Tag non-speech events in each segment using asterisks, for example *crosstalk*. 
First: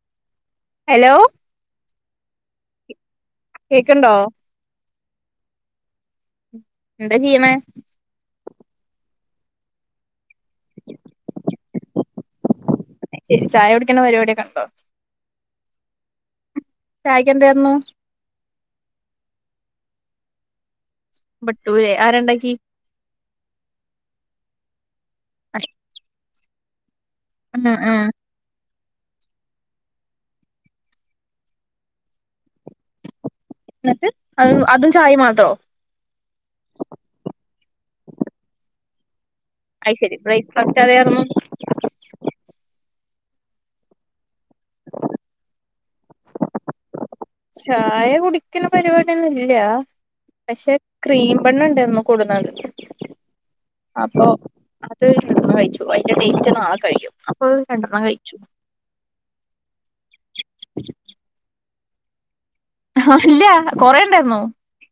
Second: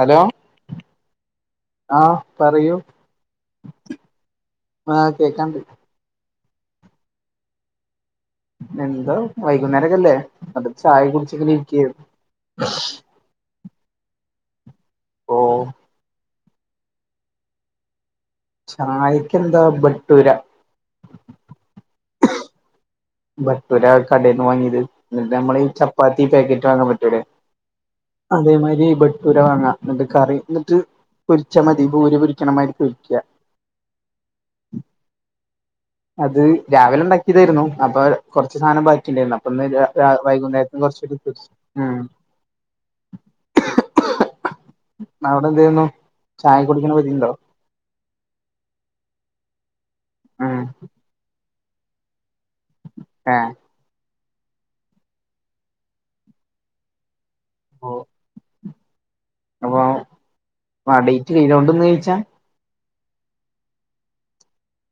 Hello hello ആഹ് പറയൂ കേക്കണുണ്ടോ ആഹ് കേക്കാണ്ട് എന്താ ചെയ്യണേ എന്തോ വൈകുന്നേരൊക്കെല്ലേ *unintelligible* ചായൊക്കെ കുടിച്ചിങ്ങനെ ഇരിക്കായിരുന്നു. അയ് ശരി ചായ കുടിക്കണ പരിപാടിയൊക്കെ ഉണ്ടോ ഓ ചായക്കെന്തേർന്നു ചായക്കെന്താ ബട്ടൂര ഭട്ടൂരേ ആര് ഇണ്ടാക്കി ഭട്ടൂരാ കടേന്ന് വാങ്ങീത് എന്നിട്ട് നമ്മളീ ചപ്പാത്തി പാക്കറ്റ് വാങ്ങാൻ പറ്റൂലേ ആഹ് അതേമാരി ഭട്ടൂര വാങ്ങാ ഇന്നിട്ട് കറി ഇന്നിട്ട് പൊരിച്ചാ മതി ബൂരി പൊരിക്കണമാരി പൊരിക്ക്യ എന്നിട്ട് അ അതും ചായേം മാത്രോ അത് രാവിലെ ഉണ്ടാക്കിയതായിരുന്നു അപ്പൊ കുറച്ച് സാധനം ബാക്കിണ്ടായിരുന്നു അപ്പ അത് ശരി *unintelligible* ബ്രേക്ക്ഫാസ്റ്റ് വൈകുന്നേരത്തിനും അതായിരുന്നു *unintelligible* ഉം. അവിടെ എന്ത് ചെയ്യുന്നു ചായ കുടിക്കണ? *unintelligible* ചായ കുടിക്കുന്ന പരിപാടിയൊന്നും ഇല്ല ഉം പക്ഷെ ക്രീം. *unintelligible* കൂടുന്നത്. ആഹ്. അപ്പൊ അത് *unintelligible* അതിന്റെ ഡേറ്റ് നാളെ കഴിയും. അപ്പത് കണ്ടപ്പം കഴിച്ചു. *unintelligible* ചോദിച്ചാ. അല്ല കുറേണ്ടായിരുന്നോ.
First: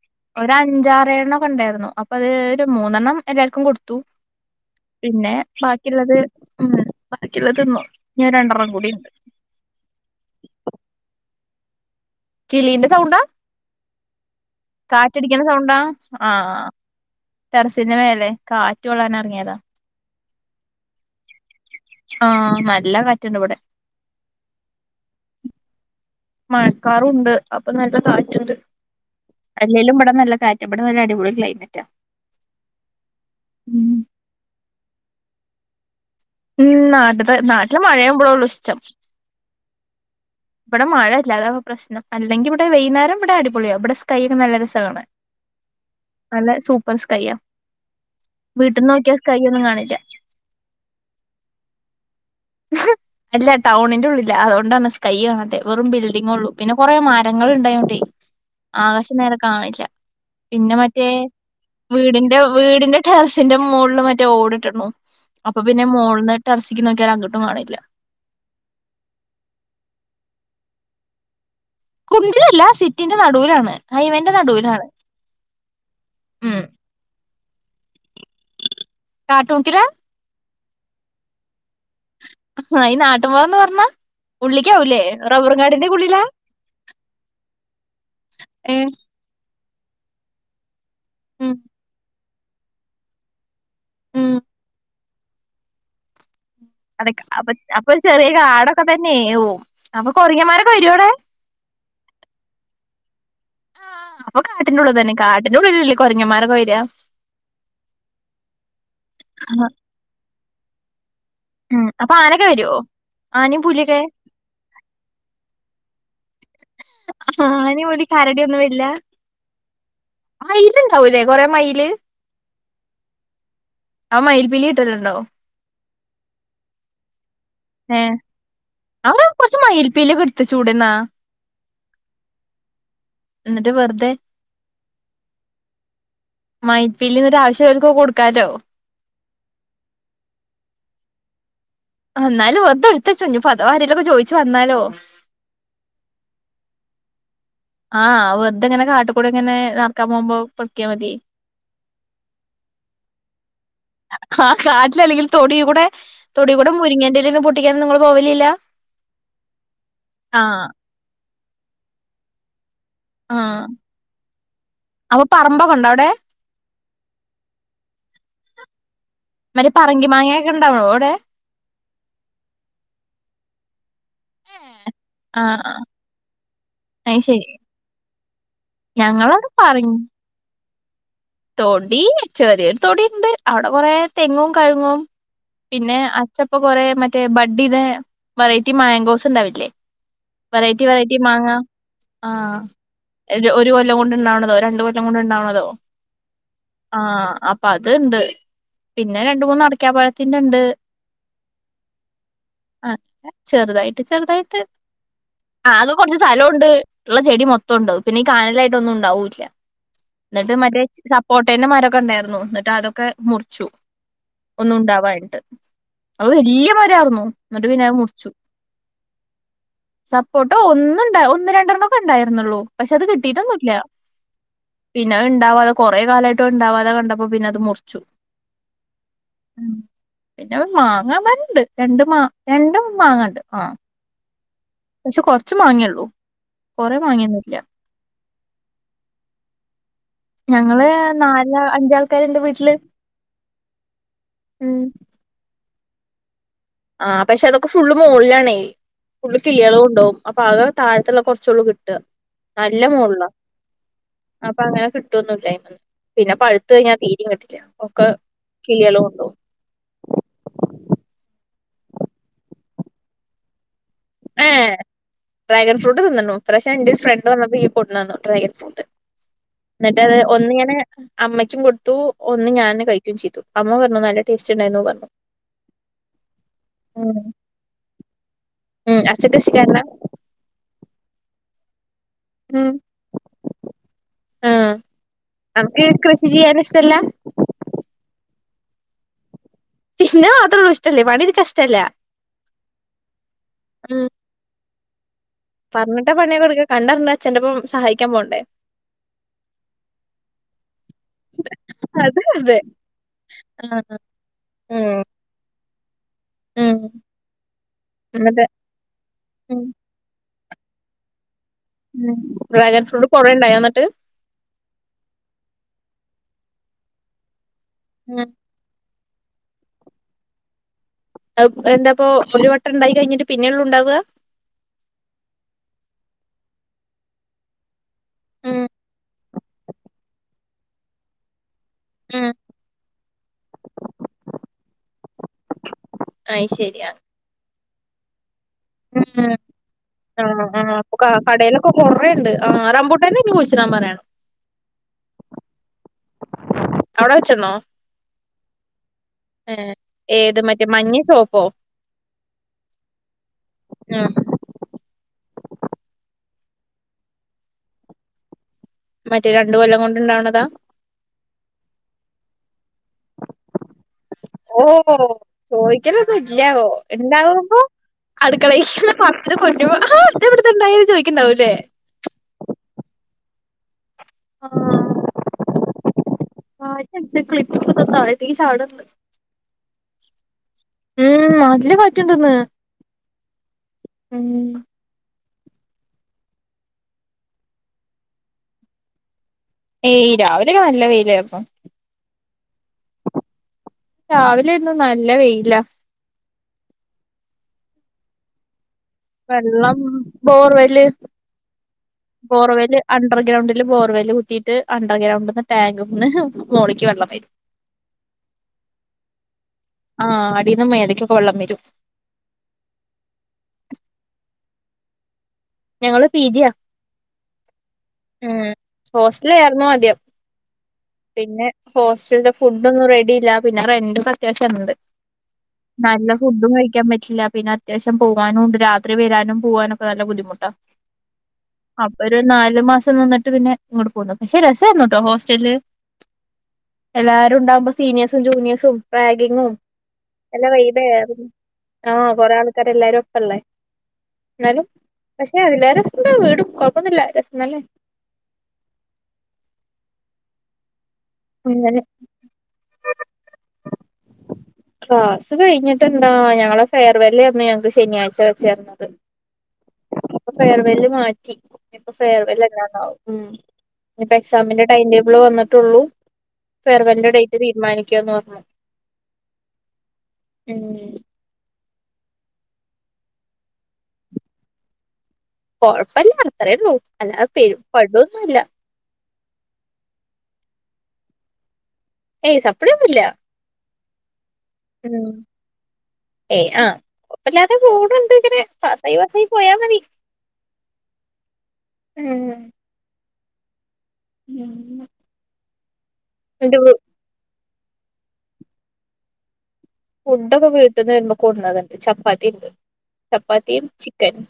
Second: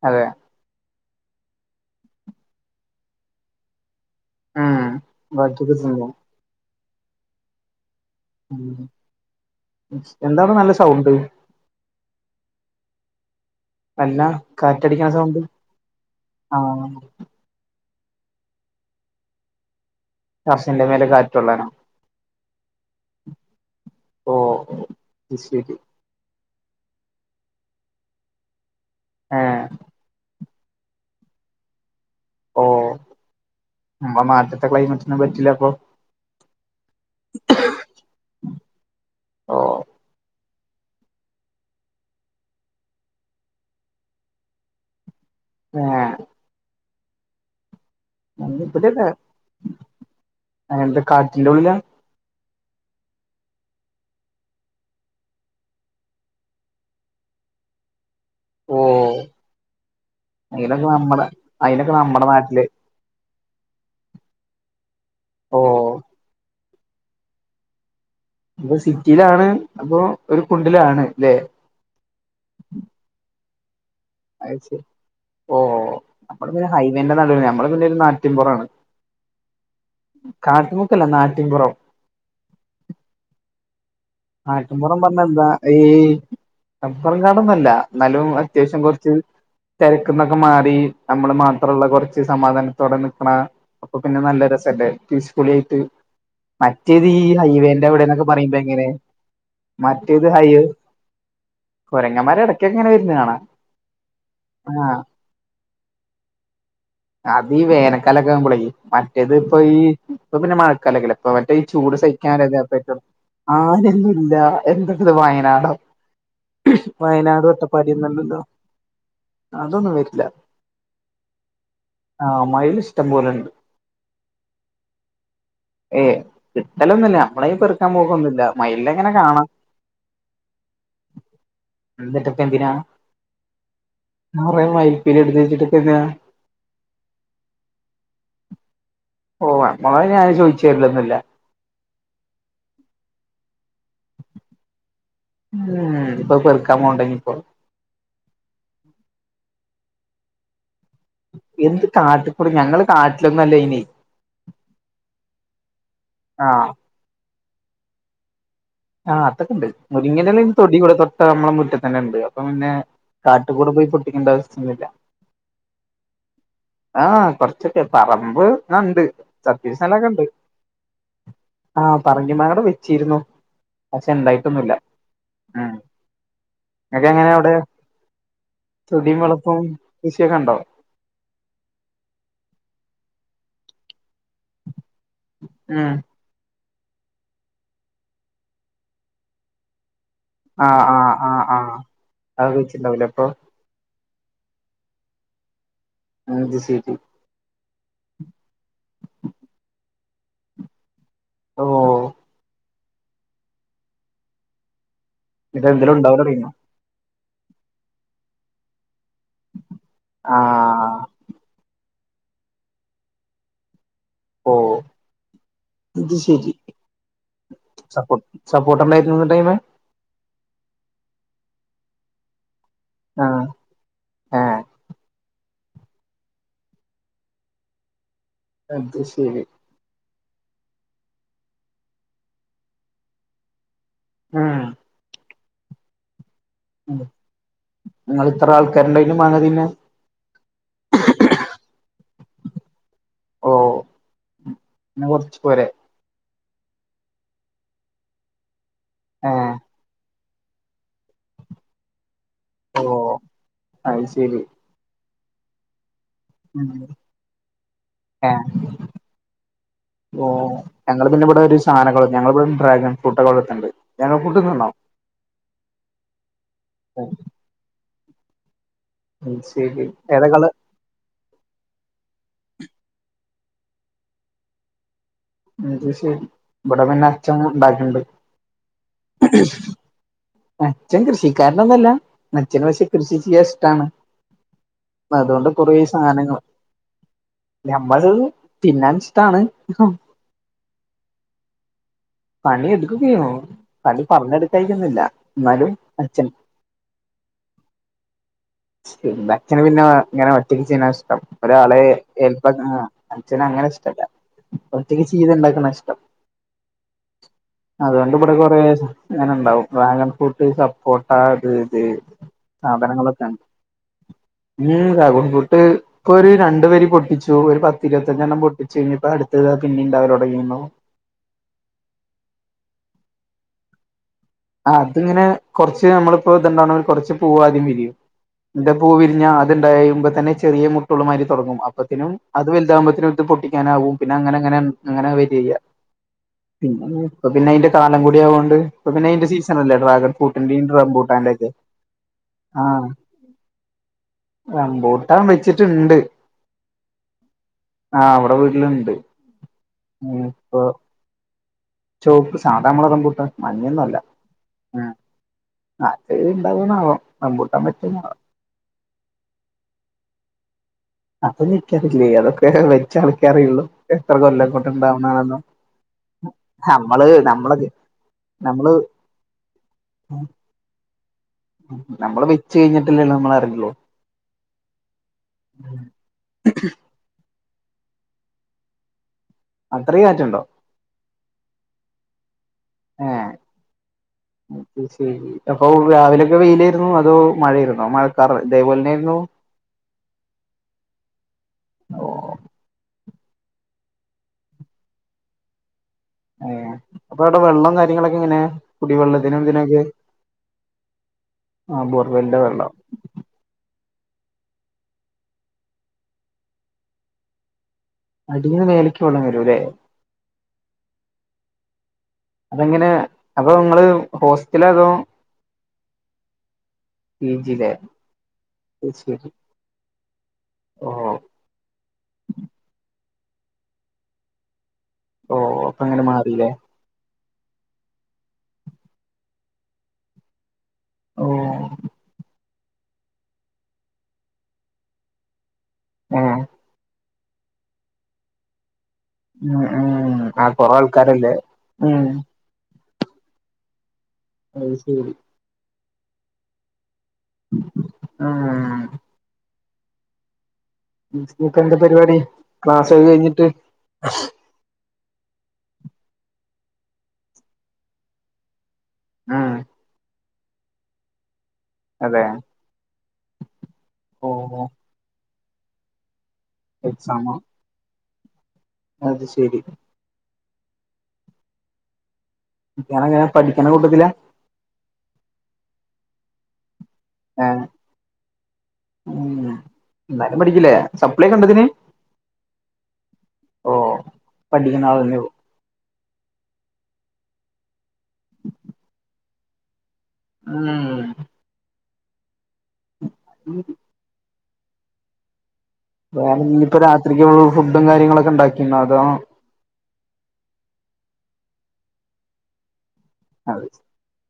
അതെ. ഒര് അഞ്ചാറെ ഏഴെണ്ണം ഒക്കെ ഉണ്ടായിരുന്നു അപ്പ അത് ഒരു മൂന്നെണ്ണം എല്ലാർക്കും കൊടുത്തു. ഉം പിന്നെ ബാക്കിയൊക്കെ തിന്നും ബാക്കിയുള്ളത് ഉം ബാക്കിയുള്ളത് തിന്നു ഇനി രണ്ടെണ്ണം ഉം കൂടി ഉണ്ട്. എന്താണ് നല്ല സൗണ്ട്. കിളീന്റെ സൗണ്ടാ നല്ല സൗണ്ട് കാറ്റടിക്കണ സൗണ്ടാ ആഹ്. ടെറസിന്റെ മേലെ കാറ്റ് കൊള്ളാൻ ഇറങ്ങിയതാ. ടെറസിന്റെ മേലെ കാറ്റു കൊള്ളാനോ. ആഹ് നല്ല കാറ്റുണ്ട് ഇവിടെ. ഓ അത് ശരി മഴക്കാറുണ്ട് അപ്പൊ നല്ല കാറ്റുണ്ട് ഏഹ് അല്ലേലും ഇവിടെ നല്ല കാറ്റ്. ഇവിടെ നല്ല അടിപൊളി ക്ലൈമറ്റാ. ഓഹ് ഉം നമ്മടെ നാട്ട്ത്തെ ക്ലൈമറ്റ് ഒന്നും പറ്റില്ല അപ്പൊ. ഉം നാട്ട്ത്തെ നാട്ടിലെ മഴയാമ്പോഴേള്ളു ഇഷ്ടം. ഓ ഇവിടെ മഴ ഇല്ല അതാപ്പോ പ്രശ്നം അല്ലെങ്കി ഇവിടെ വൈകുന്നേരം ഇവിടെ അടിപൊളിയ ഇവിടെ സ്കൈയൊക്കെ നല്ല രസാ കാണാൻ. *inaudible* ആഹ് നല്ല സൂപ്പർ സ്കൈയ വീട്ടിന്ന് നോക്കിയാ സ്കൈ ഒന്നും കാണില്ല. അങ്ങനത്തെ കാട്ടിന്റെ ഉള്ളില്ല അല്ല ടൗണിന്റെ ഉള്ളില്ല അതുകൊണ്ടാണ് സ്കൈ കാണതെ വെറും ബിൽഡിങ്ങ് ഉള്ളു പിന്നെ കൊറേ മരങ്ങൾ ഇണ്ടായോണ്ടേ. ഓ ആകാശം നേരെ കാണില്ല പിന്നെ അയിനൊക്കെ മറ്റേ നമ്മടെ അയിനൊക്കെ നമ്മടെ വീടിന്റെ നാട്ടില് വീടിന്റെ ടെറിസിന്റെ മോളില് മറ്റേ ഓടിട്ന്നു ഓ അപ്പൊ പിന്നെ മുളിന്ന് ടെറസിക്ക് നോക്കിയാൽ അങ്ങ്ട്ടും കാണില്ല. അപ്പൊ സിറ്റിയിലാണ് അപ്പൊ ഒരു കുണ്ടിലാണ്ല്ലെ. കുണ്ടിലല്ല സിറ്റിന്റെ നടുലാണ് അയ്ശരി ഓഹ് നമ്മള് ഉം പിന്നെ ഹൈവേന്റെ നടുല്ല നമ്മള് പിന്നെ ഒരു നാട്ടിൻപുറമാണ് കാട്ടുമുക്കിലാ കാട്ടിമുക്കല്ല നാട്ടിൻപുറം. ആഹ് ഈ നാട്ടിൻപുറം എന്ന് പറഞ്ഞാ നാട്ടിൻ പുറന്ന് പറഞ്ഞ എന്താ ഈ മാപ്പറം കാടൊന്നല്ല എന്നാലും ഏ അത്യാവശ്യം കോറച്ച് തിരക്കുന്നൊക്കെ മാറി നമ്മള് ഉം മാത്രമുള്ള കുറച്ച് സമാധാനത്തോടെ നിക്ക്ണ അപ്പൊ പിന്നെ ഉം നല്ല രസല്ലേ പീസ്ഫുളിയിട്ട് മറ്റേത് അതൊക്കെ ഈ ഹൈവേന്റെ അവിടെന്നൊക്കെ പറയുമ്പോ എങ്ങനെ ഏഹ് ഓഹ് മറ്റേ ഇത് ഹൈ കൊരങ്ങമാരടക്ക ഇടക്ക്‌ ഒക്കെ ഇങ്ങനെ വരുന്നെ കാണാ അപ്പൊ കാട്ടിന്റെ ഉള്ള തന്നെ കാട്ടിന്റെറെ ഉള്ളിലല്ലേ കുറഞ്ഞമാരൊക്കെ വേര അതീ വേനക്കാലൊക്കെ ആകുമ്പോളെ മറ്റേത് ഇപ്പൊ ഈ ഇത് പിന്നെ മഴക്കാലൊക്കെ അപ്പൊ മറ്റേ ഈ ഉം ചൂട് അപ്പൊ ആനൊക്കെ സഹിക്കാൻതാ വരുവോ പറ്റും ആനയും പുലിയൊക്കെ ആനെന്നുല്ല എന്താ ഇത് വയനാടോ വയനാടും ആനയും അട്ടപ്പാടിയും പുലി ഒന്നാലല്ലോ കരടിയൊന്നും വരില്ല അതൊന്നും വരില്ല മയിലുണ്ടാവൂലേ കൊറേ മയില് ആഹ് മൈൽ ഇഷ്ടം പോലെണ്ട് ആഹ് മയിൽപിലി കിട്ടല് ഉണ്ടാ ഏയ് കിട്ടലൊന്നുല്ല നമ്മളി പെറുക്കാൻ ഏ പോകൊന്നുല്ല അവ കൊറച്ച് മയിൽപ്പീലിക്കെ എടുത്തച്ചുടെന്നെ എന്നിട് ഇപ്പൊ എന്തിനാ എന്നിട്ട് വെറുതെ ഞാൻ കൊറേ മൈൽപീലി എടുത്ത് വെച്ചിട്ട് ഇപ്പൊ എന്തിനാ മൈൽപ്പിലി ഒരു ആവശ്യം ഒള്ളോർക്കൊക്കെ കൊടുക്കാലോ ഓ നമ്മളോട് അയിന് ആരും ചോദിച്ചുരിലൊന്നില്ല എന്നാലും വെറുതെ എടുത്തചൊ ഇനിപ്പോ അഥവാ ആരെലൊക്കെ ചോയിച്ചു വന്നാലോ ഉം ഇപ്പൊ അത് പെറുക്കാൻ പോകണ്ടെ ഇനിപ്പോ ആഹ് വെറുതെങ്ങനെ കാട്ടുകുടെ കൂടെ ഇങ്ങനെ നടക്കാൻ പോകുമ്പോ പൊർക്കിയ മതി എന്ത് കാട്ടിക്കൂടി ഞങ്ങള് കാട്ടിലൊന്നുല്ല അയിന് ആഹ് കാട്ടില്ലല്ലെങ്കിൽ തൊടി കൂടെ തൊടി ആഹ് കൂടെ മുരിങ്ങന്റെ ഇല പൊട്ടിക്കാനൊന്നും നിങ്ങള് പോവലില്ല ആഹ് അതൊണ്ട് മുരിങ്ങന്റെ ഇല ആ അയിന് തൊടി കൂടെ തൊട്ട നമ്മളെ മുറ്റതന്നെ അപ്പൊ പിന്നെ ആ കാട്ട് കൂടെ പോയി പൊട്ടിക്കേണ്ട അവസ്ഥന്നില്ല അപ്പൊ പറമ്പൊക്കെ ഇണ്ടോ അവിടെ ആഹ് കൊറച്ചൊക്കെ പറമ്പ് ആ ഇണ്ട് മറ്റേ പറങ്കി മാങ്ങയൊക്കെ ഇണ്ടാണോ അവിടെ ആഹ് പറങ്കി മാങ്ങ അവടെ വെച്ചിരുന്നു പക്ഷെ ഇണ്ടായിട്ടൊന്നുല്ല ആഹ് ഉം ആഹ് ഇങ്ങൾക്ക് അത് എങനെ ശരി അവിടെ തൊടിയും ഞങ്ങളവിടെ വെളപ്പും പറങ്കി കൃഷിയൊക്കണ്ടൊ? തൊടി ചെറിയൊരു തൊടിണ്ട് അവടെ കൊറേ തെങ്ങും കഴുങ്ങും ഉം പിന്നെ അ ചപ്പോ കൊറേ മറ്റേ ബഡ്ഡീതെ വെറൈറ്റി മേങ്കോസ് ഉണ്ടാവില്ലേ. വെറൈറ്റി ആഹ് ആഹ് വെറൈറ്റി ആഹ് മാങ്ങാ ആഹ് അത് ആഹ് വെച്ചിണ്ടാവൂലേ അപ്പൊ ഒര് ഒരു കൊല്ലം കൊണ്ട്ണ്ടാവ്ണതോ രണ്ട് കൊല്ലം കൊണ്ട്ണ്ടാവ്ണതോ അത് സേ ആഹ് അപ്പ അത്ണ്ട് പിന്നെ രണ്ട് മൂന്ന് അടക്കാപഴത്തിന്റെണ്ട്. ഓഹ്. ആഹ് ചെറ്തായിട്ട് ചെറ്തായിട്ട് ആകെ ഇതെന്തേലും കൊർച്ച് ഉണ്ടാവൂല അറിയുന്നു സലോണ്ട്. ള്ള ചെടി മൊത്തൊണ്ട് പിന്നെ ഈ കാനലായിട്ട് ഒന്നും ഉണ്ടാവൂല്ല ന്ന്ട്ട് മറ്റേ ആഹ് സപ്പോട്ടേന്റെ മരൊക്കെണ്ടായിരുന്നു ന്ന്ട്ട് അതൊക്കെ മുർച്ചു ഓ ഒന്നുണ്ടാവായിട്ട്. ഇത് അഅ്‌ ശരി വല്ല്യ മരാർന്നു ന്ന്ട്ട് പിന്നെ അഅ്‌ സപ്പോ മുർച്ചു. സപ്പോർട്ടുണ്ടായിരുന്നു ടൈമ് സപ്പോർട്ട ഒന്ന്ണ്ടാ ഒന്ന് രണ്ടെണ്ണംക്കെ ഉണ്ടായിര്ന്നുള്ളൂ പക്ഷെ അത് ആഹ് കിട്ടീറ്റൊന്നുല്ലാ. ഏഹ് പിന്നെ അഅ്‌ ഇണ്ടാവാതെ കൊറേ കാലായിട്ടും അഅ്‌ ഇൻണ്ടാവാതെ കണ്ടപ്പോ പിന്നെ അത് മുർച്ചു. അത് ശേരി. പിന്നെ മാങ്ങ മരണ്ട് രണ്ട് മാ രണ്ടും മാങ്ങണ്ട് ആഹ്. ഉം. പക്ഷെ കൊർച്ച് മാങേള്ളൂ കൊറെ മാങേന്നുല്ല. നിങ്ങള് ഇത്ര ആൾക്കാര്ണ്ടായ്റ്റും മാങ്ങതിന്ന് ഞങ്ങള് ന്നാല് അഞ്ചാൾക്കാര്ണ്ട് വീട്ടില്. ഓഹ് ഉം ന്നാ കൊർച്ച് പോരേ. ആഹ് പക്ഷെ അതൊക്കെ ഫുള്ള് മോൾലാണയ് ഫുളള് ഏഹ് കിളീള് കൊണ്ടൊവും. അപ്പൊ അത് താഴ്ത്ത്ള്ള കൊർച്ചോള്ളൂ കിട്ട്ആ ഓ ന്നല്ല മോൾളാ. അത് ശരി അപ്പ അങ്ങനെ കിട്ടുന്നുല്ലയ്മന്ന് പിന്നെ ഉം പഴുത്ത് കയ്ഞ്ഞാ തീരിം കിട്ടില്ല ഒക്കെ കിളീള് കൊണ്ടോവും. ഓഹ്. ഞങ്ങള് പിന്നെ ഇവടെ ഒരു സാനക *unintelligible* ഞങ്ങളിവിടെ ഡ്രാഗൺ ഫ്രൂട്ടഒക്കെവളർത്ത്ണ്ട് *unintelligible* ഏഹ് *unintelligible* ഡ്രാഗൺ ഫ്രൂട്ട് ത് ന്നണ്ണു പ്രാക്ഷേ ഇന്റെരു ഫ്രണ്ട് വന്നപ്പോ ഈ കൊട്ന്നന്നു ഡ്രാഗൺ ഫ്രൂട്ട്. അത് ശരി ന്ന്ട്ടഅത് ഏതാ കളർ ഒന്നിങ്ങനെ അമ്മയ്ക്കും കൊട്ത്തു ഒന്ന് ഞാന് കയ്ക്കുയും ചെയ്തു അമ്മ പർഞ്ഞു നല്ല ടേസ്റ്റ് ണ്ടായിന്നൂ പർഞ്ഞു. അത് ശെരി ഇവടെ പിന്നെ ഉം അച്ഛം ണ്ടാക്ക്ണ്ട്. ഉം അച്ഛം കൃഷി കാര്നാ? അച്ചൻ കൃഷിക്കാര്നൊന്നുല്ല അച്ഛന് ഉം പക്ഷേ കൃഷി ചിയ്യാ ഇഷ്ടാണ്. ആഹ് അതൊണ്ട് കൊറെ അനക്ക് കൃഷി സാനങ്ങള് ചെയ്യാൻ ഇഷ്ടല്ല ഞമ്മള് തിന്നാൻ ഇഷ്ടാണ്. തിന്നാൻ മാത്രഒള്ളു ഇഷ്ടല്ലേ പണിട്ക്കാ ഇഷ്ടല്ലാ. പണിട്ക്കോക്കയ്യും പണി പർഞാ ഇട്ക്കായികന്നുല്ല. പർഞ്ഞിട്ട പണീള്ട്ക്കാ കണ്ടർഞ്ഞ് അച്ഛന്റെപ്പം സഹായിക്കാം പോണ്ടേ. അച്ഛന് പിന്നെ ഇങ്ങനെ ഒറ്റക്ക് ചെയ്യ്ണാ ഇഷ്ടം ഒരാളെ അത് എ അതെ എൽപ്പാക്ക് *unintelligible* അച്ഛന് അങ്ങനെ ഇഷ്ടല്ല ഉം ഒറ്റക്ക് ചീത്ഇണ്ടാക്കുന്നാ ഇഷ്ടം. ഉം. അതുകൊണ്ട് ഇവടെ എന്നിട്ട് കൊറെ ഉം അങ്ങനെണ്ടാവും ഡ്രാഗൺ ഫ്രൂട്ട് സപ്പോട്ട അത് ത് ഉം ഡ്രാഗൺ ഫ്രൂട്ട് കൊറേ സാതനങ്ങളൊക്കേണ് ഉണ്ടായോ എന്നിട്ട് ഉം ട്രാഗൻ ഫ്രൂട്ട് ഇപ്പൊ ഒരു രണ്ടു വരി പൊട്ടിച്ചു ഒരു ഉം പത്തിരുവത്തഞ്ചെണ്ണം പൊട്ടി പിന്നിപ്പ അടുത്തതാ പിന്നിം ണ്ടാവലൊടങ്ങിയണ്ണു. എന്താപ്പോ ഒരു വട്ടണ്ടായി കയ്ഞ്ഞിട്ട് പിന്നെള്ളൂണ്ടാവാ? ആ അത്ങ്ങനെ കൊറച്ച് നമ്മളിപ്പോ ഇത്ണ്ടാവണിൽ കൊറച്ച് പൂവാദ്യം വരിയും ഉം ഇൻ്റ പൂവിരിഞ്ഞ അത്ണ്ടായുമ്പ തന്നെ ചെറിയ മുട്ടള് മാരി തൊടങ്ങും അപ്പത്തിനും ഉം അത് വല്താവുമ്പ ത്തിന്നും ഇത് പൊട്ടിക്കാനാവും പിന്നഅങ്ങനങ്ങെനെ അങ്ങനെ വേര്യയ്യാ അത് ശരി പിന്നെ ആ ഇപ്പ പിന്നെ അയിന്റെ കാലം കൂടി ആവൊണ്ട് ഇ പിന്നെ അന്റെ ഉം സീസൺ അല്ലേ ഡ്രാഗൺ ആ ആ ഫ്രൂട്ടിൻ്റിം അപ്പൊ ക റംബൂട്ടാന്റ ഒക്കെ കടയിലൊക്കെ കൊറേ ഉണ്ട് ആ റംബൂട്ടാന് ഇനി കുഴിച്ചിടാൻ പറയണം റംമ്പൂട്ടാൻ വെച്ചിട്ട്ണ്ട് അവടെ വെച്ചണോ ആഹ് ഇവിടെ വീട്ടില്ണ്ട് ഏ ഏത് മറ്റേ മഞ്ഞേ ചോപ്പോ ചോപ്പ് സാധാ ഞാമ്മളെ റംമ്പൂട്ടാൻട് മഞ്ഞൊന്നും അല്ല ഉം അ ആത് ഇണ്ടാവോന്നാവോ റമ്പൂട്ടാൻ പറ്റുന്നാവോ മറ്റേ രണ്ടു കൊല്ലം കൊണ്ട്ണ്ടാവണതാ അതോന്നും ഇക്കാറില്ലേ അതൊക്കെ വെച്ച ആൾക്കറുള്ളൂ എത്ര കൊല്ലംക്കോണ്ടാവണാണെന്നോ ചോയ്ക്കാലൊന്നും ഇല്ലാവോ ഉണ്ടാവുമ്പോ നമ്മള് അടുക്കളയില്ല പച്ച കൊണ്ടരുപോ ആ അതവിടുന്നാഇണ്ടായേ ചോയിക്ക്ണ്ടാവൂല്ലേ നമ്മള് വെച്ച് കഴിഞ്ഞിട്ടില്ലേല്ലോ നമ്മളറിയൊള്ളു ആ *unintelligible* തായത്തിക്ക് ചാട്ണ്ട് അത്രയും കാറ്റുണ്ടോ ഉം നല്ല കാറ്റ്ണ്ടന്ന് ഏഹ് ഉം അത് ശരി അപ്പൊ രാവിലെക്കെ വെയിലായിരുന്നു അതോ മഴയിരുന്നോ മഴകാറ് ഇതേപോലെ ന്നെയായിരുന്നു ഏയ് രാവിലെ നല്ല വെയിലായിരുന്നു പ്പൊ ഓ രാവിലെ എന്നും നല്ല വെയ്‌ലാ ഏ അപ്പൊ അടെ വെള്ളം കാര്യങ്ങളൊക്കെ എങ്ങനെയാ വെള്ളം ബോർവല് ആഹ് ബോർവെലിന്റെ വെള്ളം ബോർവല് അ അണ്ടർഗ്രൗണ്ടില് ബോർവെല് കുത്തീയിട്ട് അണ്ടർഗ്രൗണ്ട്ന്ന് ടാങ്ക് ന്ന് മോളിക്ക് വെള്ളം വരും *inaudible* അടിന്ന് മേലയ്ക്ക് വെള്ളം വരൂല്ലേ ആഹ് അടീന്ന്മേലക്ക് ഒക്കെ വെള്ളം വരും അതെങ്ങനെ അപ്പ നിങ്ങള് ഹോസ്റ്റലാതോ ഞങ്ങള് പിജിയ പി ജിയിലെ ഉം അത് ശരി ഹോസ്റ്റല ആയിരുന്നു ആദ്യം ഓഹ് പിന്നെ ഹോസ്റ്റൽത്തെ ഫുഡ്ഒന്നും റെഡിഇല്ല പിന്നെ റെൻ്റ് അത്യാവശ്യണ്ട് ഓ അപ്പൊ അങ്ങനെ നല്ല മാറില്ലേ ഫുഡും കഴിക്കാൻ പറ്റില്ല പിന്നെ അത്യാവശ്യം പോവാനുംണ്ട് രാത്രി വരാനും പോവാനൊക്കെ നല്ല ബുദ്ധിമുട്ടാ ഓ അപ്പൊരു നാൽ ര് മാസം നിന്നിട്ട് പിന്നെ ഇങ്ങട്ട് പോന്നു പക്ഷെ രസേർന്ന്ട്ടോ ഹോസ്റ്റലില് ആ എല്ലാരും ഉണ്ടാവുമ്പോ സീനിയഴസും ജൂനിയേഴസും റാഗിങ്ങും ഉം ആ എല്ലാം വൈ കൊറേ ഡേ ആൾക്കാരല്ലേ ഉം ആഹ് കൊറേ ആൾക്കാര് എല്ലാരും ഒപ്പല്ലേ എന്നാലും അത് ശരി പക്ഷെ അതില രസം ന്താ വീടും കൊഴപ്പൊന്നില്ല രസംതന്നെ ആഹ് സ്കൂൾക്ക്‌ എന്താ അങ്ങനെ പരിപാടി ക്ലാസ് ഒക്കെ കഴിഞ്ഞിട്ട് ക്ലാസ് കഴിഞ്ഞിട്ട് എന്താ ഞങ്ങളെ ഫെയർവെല്ലായിരുന്നു ഞങ്ങക്ക് ശനിയാഴ്ച വെച്ചേരുന്നത് ആഹ് ഫെയർവെല്ല് മാറ്റി ഇനിയിപ്പ അതെ ഫെയർവെൽ എന്നാന്നാവോ ഉം ഇനിയിപ്പ ഓ എക്സാമിന്റെ ടൈം ടേബിള് വന്നിട്ടുള്ളൂ ഫെയർവെല്ലിന്റെ എക്സാമോ ഡേറ്റ് തീരുമാനിക്കുകാന്ന് പറഞ്ഞു അത് ശരി. തെന്നെ ഇയാൾ എങ്ങനെ പഠിക്ക്ണ കൂട്ടത്തിലാ? കൊഴപ്പല്ല അത്രേ ഉള്ളൂ അല്ലാതെ പെ ഏ പടോന്നുല്ല. ഉം ഇന്നാലും പഠിക്കില്ലേ. സപ്ലി ഒക്കെ ഉണ്ടോ ഇതിന്? ഹേയ് സപ്ലി ഒന്നുല്ലാ. ഓഹ് ഉം. ഏയ് ആഹ് കുഴപ്പല്ലാതെ പോണ് ണ്ട് ഇങ്ങനെ പാസ്സായി പാസ്സായി പോയാ മതി. ഉം *unintelligible* *unintelligible* *unintelligible* വേറെ എന്റെ ഇനിയിപ്പ രാത്രിക്ക് ഫുഡും കാര്യങ്ങളൊക്കെ ഉണ്ടാക്കിണോ അതോ, ഫുഡൊക്കെ വീട്ടിന്ന് വരുമ്പോ കൊടുന്നത് ണ്ട്. ചപ്പാത്തി ണ്ട് ചപ്പാത്തിയും ചിക്കനും.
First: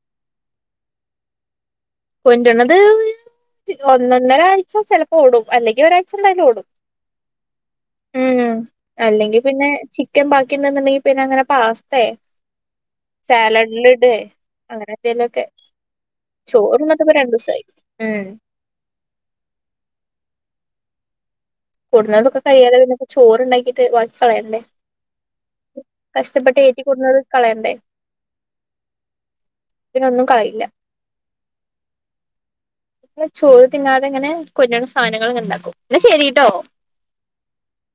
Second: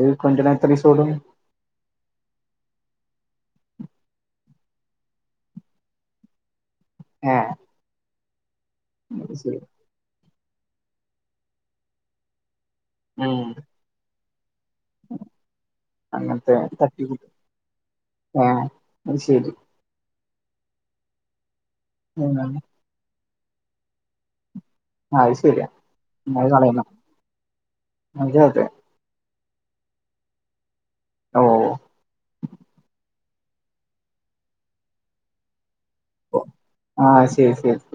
ഈ കൊണ്ട്ര്ണത് എത്രീസോടും? കൊൻൻ്റ്ണത് ഒരു ഒന്നൊന്നരാഴ്ച ചെലപ്പോ ഓടും അല്ലെങ്കി ഒരാഴ്ച എന്തായാലും ഓടും. ഏഹ്. ഉം ഹും. അല്ലെങ്കി പിന്നെ ചി ക്കൻ ബാക്കിണ്ട്ന്ന്ണ്ടെങ്കി പിന്നെ അങ്ങനെ പാസ്തെ ഉം സാലഡ്ല് ഇടേ അങ്ങനെ എന്തെലൊക്കെ. അങ്ങനത്തെ തട്ടി കൂട്ട് ഉം ഏഹ് അത് ശരി. കൊടുന്നതൊക്കെ ആ കഴിയാതെ പിന്നെ പ്പ ചോറ് ണ്ടാക്കീട്ട് വാക്കി കളയണ്ടേ. അത് ശരിയാ അത് കഷ്ടപ്പെട്ട് ഏറ്റി കളയണം കൊടുന്നത് കളയണ്ടേ. അത് അതെ തിനൊന്നും കളയില്ല. ഓഹ് ഓഹ്. *unintelligible* ചോറ് തിന്നാതെ ഇങ്ങനെ കൊണ്ട്രണ സാധനങ്ങള് ങ്ങനെണ്ടാക്കും. ഇന്ന ശരിട്ടോ. ആഹ് ശരി ശരി.